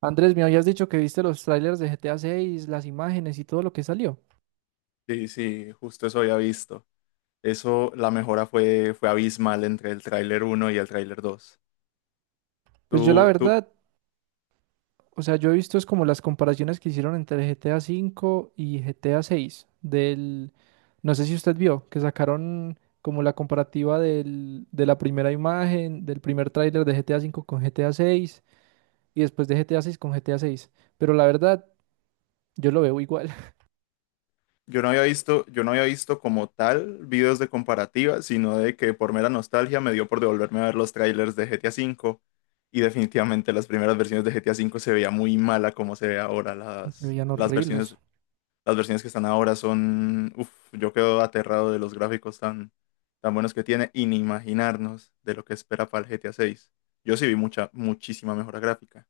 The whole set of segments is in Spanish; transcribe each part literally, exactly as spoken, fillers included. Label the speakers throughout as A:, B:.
A: Andrés, me habías dicho que viste los trailers de G T A seis, las imágenes y todo lo que salió.
B: Sí, sí, justo eso había visto. Eso, la mejora fue, fue abismal entre el tráiler uno y el tráiler dos.
A: Pues yo la
B: Tú, tú,
A: verdad, o sea, yo he visto es como las comparaciones que hicieron entre G T A cinco y G T A seis del. No sé si usted vio que sacaron como la comparativa del, de la primera imagen, del primer tráiler de G T A cinco con GTA seis y después de GTA seis con G T A seis, pero la verdad yo lo veo igual.
B: yo no había visto, yo no había visto como tal videos de comparativa, sino de que por mera nostalgia me dio por devolverme a ver los trailers de G T A cinco. Y definitivamente las primeras versiones de G T A cinco se veía muy mala como se ve ahora
A: Se
B: las,
A: veían
B: las versiones.
A: horribles.
B: Las versiones que están ahora son, uf, yo quedo aterrado de los gráficos tan, tan buenos que tiene, y ni imaginarnos de lo que espera para el G T A seis. Yo sí vi mucha, muchísima mejora gráfica.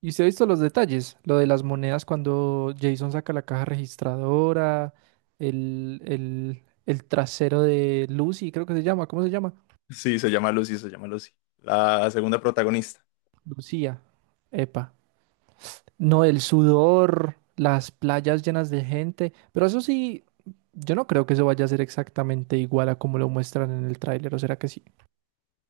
A: Y usted ha visto los detalles, lo de las monedas cuando Jason saca la caja registradora, el, el, el trasero de Lucy, creo que se llama, ¿cómo se llama?
B: Sí, se llama Lucy, se llama Lucy. La segunda protagonista.
A: Lucía, epa. No, el sudor, las playas llenas de gente, pero eso sí, yo no creo que eso vaya a ser exactamente igual a como lo muestran en el tráiler, ¿o será que sí?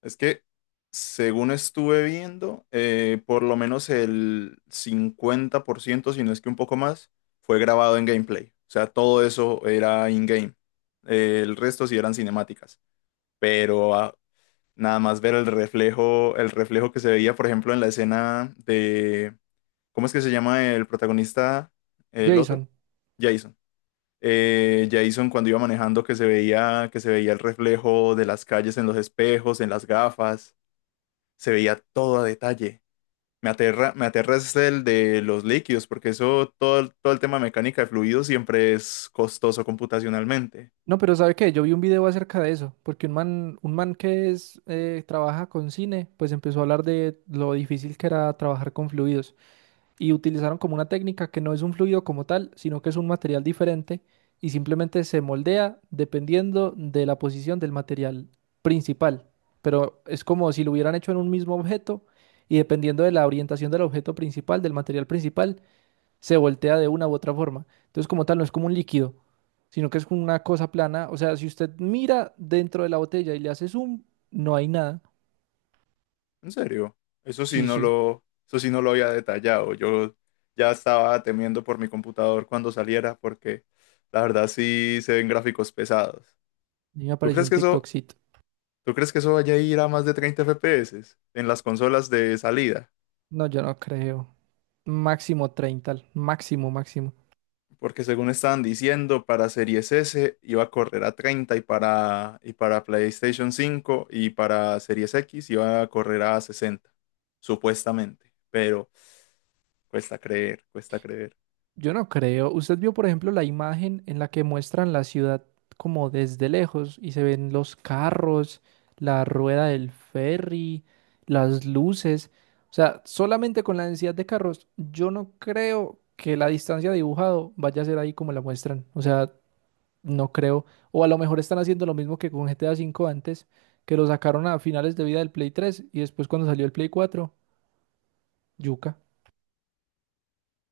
B: Es que, según estuve viendo, eh, por lo menos el cincuenta por ciento si no es que un poco más, fue grabado en gameplay. O sea, todo eso era in-game. Eh, el resto sí eran cinemáticas. Pero ah, nada más ver el reflejo, el reflejo que se veía, por ejemplo, en la escena de, ¿cómo es que se llama el protagonista? El otro,
A: Jason.
B: Jason. Eh, Jason cuando iba manejando que se veía, que se veía el reflejo de las calles en los espejos, en las gafas, se veía todo a detalle. Me aterra, me aterra es el de los líquidos, porque eso, todo, el- todo el tema de mecánica de fluidos siempre es costoso computacionalmente.
A: No, pero ¿sabe qué? Yo vi un video acerca de eso, porque un man, un man que es, eh, trabaja con cine, pues empezó a hablar de lo difícil que era trabajar con fluidos. Y utilizaron como una técnica que no es un fluido como tal, sino que es un material diferente y simplemente se moldea dependiendo de la posición del material principal. Pero es como si lo hubieran hecho en un mismo objeto y dependiendo de la orientación del objeto principal, del material principal, se voltea de una u otra forma. Entonces, como tal, no es como un líquido, sino que es como una cosa plana. O sea, si usted mira dentro de la botella y le hace zoom, no hay nada.
B: En serio, eso sí
A: Sí,
B: no
A: sí.
B: lo, eso sí no lo había detallado. Yo ya estaba temiendo por mi computador cuando saliera porque la verdad sí se ven gráficos pesados.
A: Y me
B: ¿Tú
A: apareció
B: crees
A: un
B: que eso,
A: TikTokcito.
B: ¿tú crees que eso vaya a ir a más de treinta F P S en las consolas de salida?
A: No, yo no creo. Máximo treinta, máximo, máximo.
B: Porque según estaban diciendo, para Series S iba a correr a treinta y para, y para PlayStation cinco y para Series X iba a correr a sesenta, supuestamente. Pero cuesta creer, cuesta creer.
A: Yo no creo. Usted vio, por ejemplo, la imagen en la que muestran la ciudad como desde lejos y se ven los carros, la rueda del ferry, las luces. O sea, solamente con la densidad de carros, yo no creo que la distancia dibujado vaya a ser ahí como la muestran. O sea, no creo. O a lo mejor están haciendo lo mismo que con G T A uve antes, que lo sacaron a finales de vida del Play tres y después cuando salió el Play cuatro, yuca.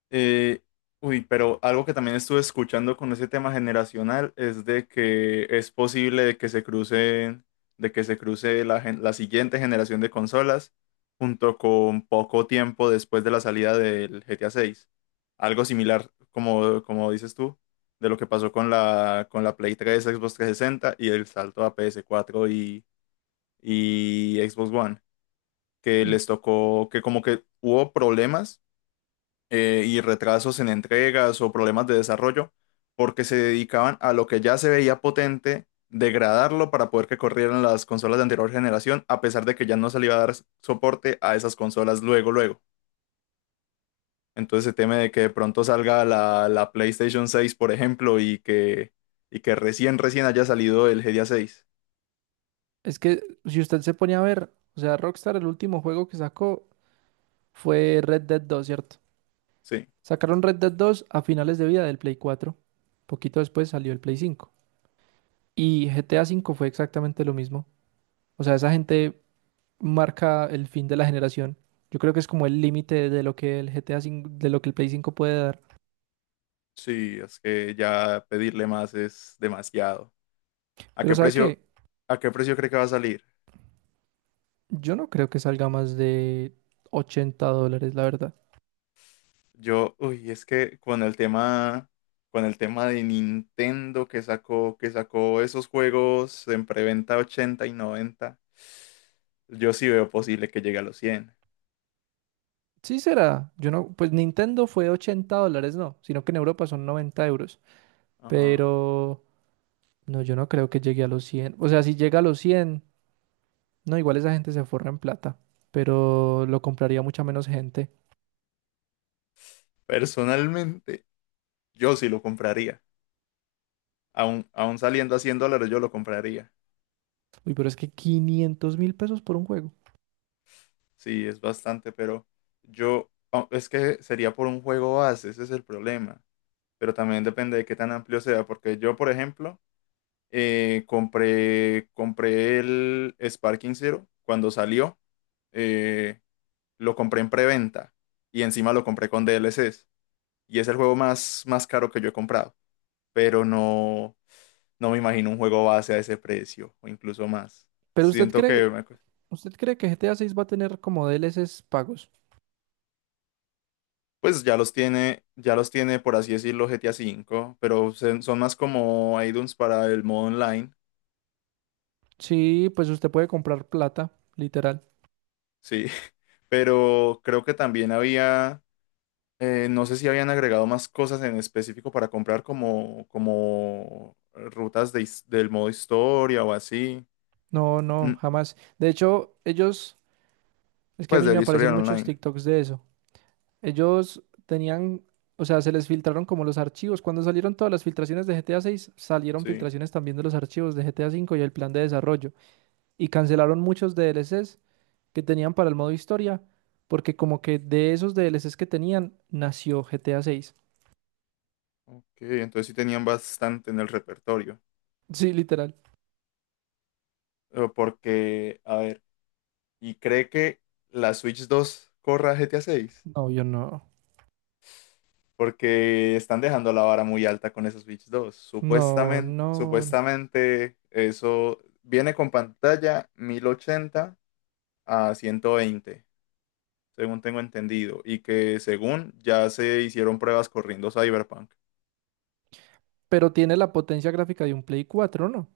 B: Eh, uy, pero algo que también estuve escuchando con ese tema generacional es de que es posible de que se crucen, de que se cruce la, gen- la siguiente generación de consolas junto con poco tiempo después de la salida del G T A seis. Algo similar, como, como dices tú, de lo que pasó con la, con la Play tres, Xbox trescientos sesenta y el salto a ps cuatro y, y Xbox One, que les tocó, que como que hubo problemas, eh, y retrasos en entregas o problemas de desarrollo, porque se dedicaban a lo que ya se veía potente, degradarlo para poder que corrieran las consolas de anterior generación, a pesar de que ya no se le iba a dar soporte a esas consolas luego, luego. Entonces se teme de que de pronto salga la, la PlayStation seis, por ejemplo, y que, y que recién, recién haya salido el G T A seis.
A: Es que si usted se ponía a ver, o sea, Rockstar el último juego que sacó fue Red Dead dos, ¿cierto?
B: Sí,
A: Sacaron Red Dead dos a finales de vida del Play cuatro. Poquito después salió el Play cinco. Y G T A cinco fue exactamente lo mismo. O sea, esa gente marca el fin de la generación. Yo creo que es como el límite de lo que el G T A cinco, de lo que el Play cinco puede dar.
B: sí, es que ya pedirle más es demasiado. ¿A
A: Pero
B: qué
A: ¿sabe
B: precio,
A: qué?
B: ¿a qué precio cree que va a salir?
A: Yo no creo que salga más de ochenta dólares, la verdad.
B: Yo, uy, es que con el tema, con el tema de Nintendo que sacó, que sacó esos juegos en preventa ochenta y noventa, yo sí veo posible que llegue a los cien.
A: Sí será. Yo no, pues Nintendo fue ochenta dólares, no, sino que en Europa son noventa euros.
B: Ajá.
A: Pero no, yo no creo que llegue a los cien. O sea, si llega a los cien, no, igual esa gente se forra en plata. Pero lo compraría mucha menos gente.
B: Personalmente, yo sí lo compraría. Aún, aún saliendo a cien dólares, yo lo compraría.
A: Uy, pero es que quinientos mil pesos por un juego.
B: Sí, es bastante, pero yo, ah, es que sería por un juego base, ese es el problema. Pero también depende de qué tan amplio sea, porque yo, por ejemplo, Eh, compré, compré el Sparking Zero cuando salió. eh, lo compré en preventa y encima lo compré con D L Cs. Y es el juego más, más caro que yo he comprado. Pero no, no me imagino un juego base a ese precio o incluso más.
A: Pero usted
B: Siento
A: cree,
B: que me cu-
A: usted cree que G T A seis va a tener como D L Cs pagos.
B: Pues ya los tiene, ya los tiene por así decirlo G T A cinco, pero se- son más como add-ons para el modo online.
A: Sí, pues usted puede comprar plata, literal.
B: Sí, pero creo que también había. Eh, no sé si habían agregado más cosas en específico para comprar como, como rutas de his- del modo historia o así.
A: No,
B: Mm.
A: no, jamás. De hecho, ellos, es que a
B: Pues
A: mí me
B: del
A: aparecen
B: historial
A: muchos
B: online.
A: TikToks de eso. Ellos tenían, o sea, se les filtraron como los archivos. Cuando salieron todas las filtraciones de G T A seis, salieron
B: Sí.
A: filtraciones también de los archivos de G T A cinco y el plan de desarrollo. Y cancelaron muchos D L Cs que tenían para el modo historia, porque como que de esos D L Cs que tenían, nació G T A seis.
B: Ok, entonces sí tenían bastante en el repertorio.
A: Sí, literal.
B: Eh, Porque, a ver, ¿y cree que la Switch dos corra G T A seis?
A: No, yo no.
B: Porque están dejando la vara muy alta con esa Switch dos.
A: No,
B: Supuestamente,
A: no.
B: supuestamente eso viene con pantalla mil ochenta a ciento veinte, según tengo entendido, y que según ya se hicieron pruebas corriendo Cyberpunk.
A: Pero tiene la potencia gráfica de un Play cuatro, ¿no?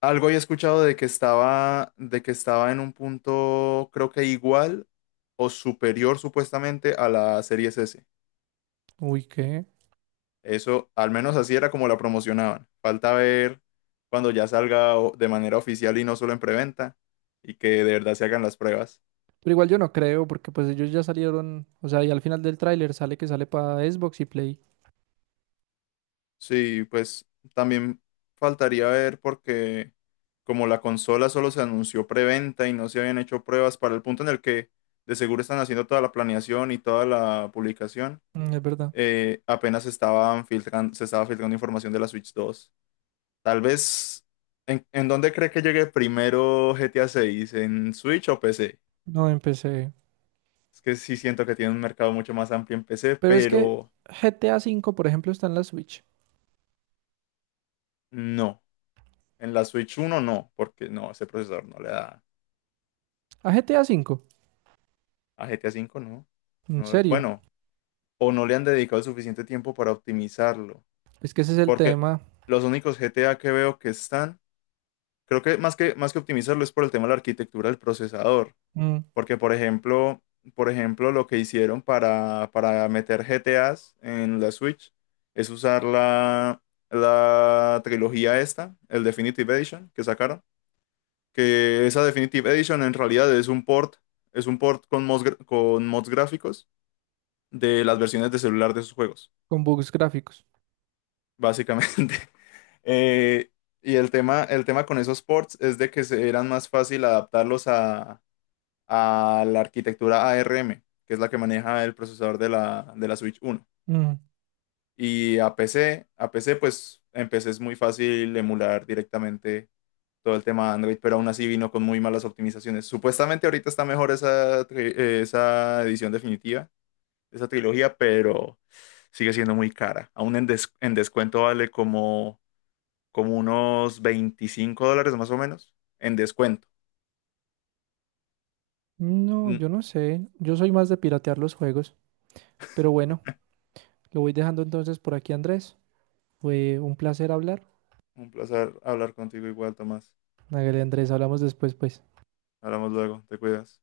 B: Algo he escuchado de que estaba, de que estaba en un punto, creo que igual o superior, supuestamente, a la Series S.
A: Uy, ¿qué?
B: Eso, al menos así era como la promocionaban. Falta ver cuando ya salga o- de manera oficial y no solo en preventa, y que de verdad se hagan las pruebas.
A: Pero igual yo no creo, porque pues ellos ya salieron, o sea, y al final del tráiler sale que sale para Xbox y Play.
B: Sí, pues también faltaría ver porque como la consola solo se anunció preventa y no se habían hecho pruebas para el punto en el que de seguro están haciendo toda la planeación y toda la publicación,
A: Mm, es verdad.
B: eh, apenas estaban filtrando, se estaba filtrando información de la Switch dos. Tal vez, ¿en, en dónde cree que llegue primero G T A seis? ¿En Switch o P C?
A: No empecé.
B: Es que sí siento que tiene un mercado mucho más amplio en P C,
A: Pero es que
B: pero
A: G T A uve, por ejemplo, está en la Switch.
B: no. En la Switch uno no, porque no, ese procesador no le da.
A: ¿A G T A ve?
B: A G T A cinco no.
A: ¿En
B: No,
A: serio?
B: bueno, o no le han dedicado el suficiente tiempo para optimizarlo.
A: Es que ese es el
B: Porque
A: tema,
B: los únicos G T A que veo que están, creo que más que, más que optimizarlo es por el tema de la arquitectura del procesador.
A: mm,
B: Porque, por ejemplo, por ejemplo, lo que hicieron para, para meter G T As en la Switch es usar la, la trilogía esta, el Definitive Edition que sacaron. Que esa Definitive Edition en realidad es un port, es un port con mods, gra- con mods gráficos de las versiones de celular de sus juegos,
A: con bugs gráficos.
B: básicamente. Eh, y el tema, el tema con esos ports es de que se- eran más fácil adaptarlos a, a la arquitectura ARM, que es la que maneja el procesador de la, de la Switch uno.
A: Mm.
B: Y a P C, a P C, pues en P C es muy fácil emular directamente todo el tema de Android, pero aún así vino con muy malas optimizaciones. Supuestamente ahorita está mejor esa, tri- eh, esa edición definitiva, esa trilogía, pero sigue siendo muy cara. Aún en, des- en descuento vale como, como unos veinticinco dólares más o menos. En descuento.
A: No,
B: Mm.
A: yo no sé. Yo soy más de piratear los juegos. Pero bueno, lo voy dejando entonces por aquí, Andrés. Fue un placer hablar.
B: Un placer hablar contigo igual, Tomás.
A: Hágale, Andrés, hablamos después, pues.
B: Hablamos luego, te cuidas.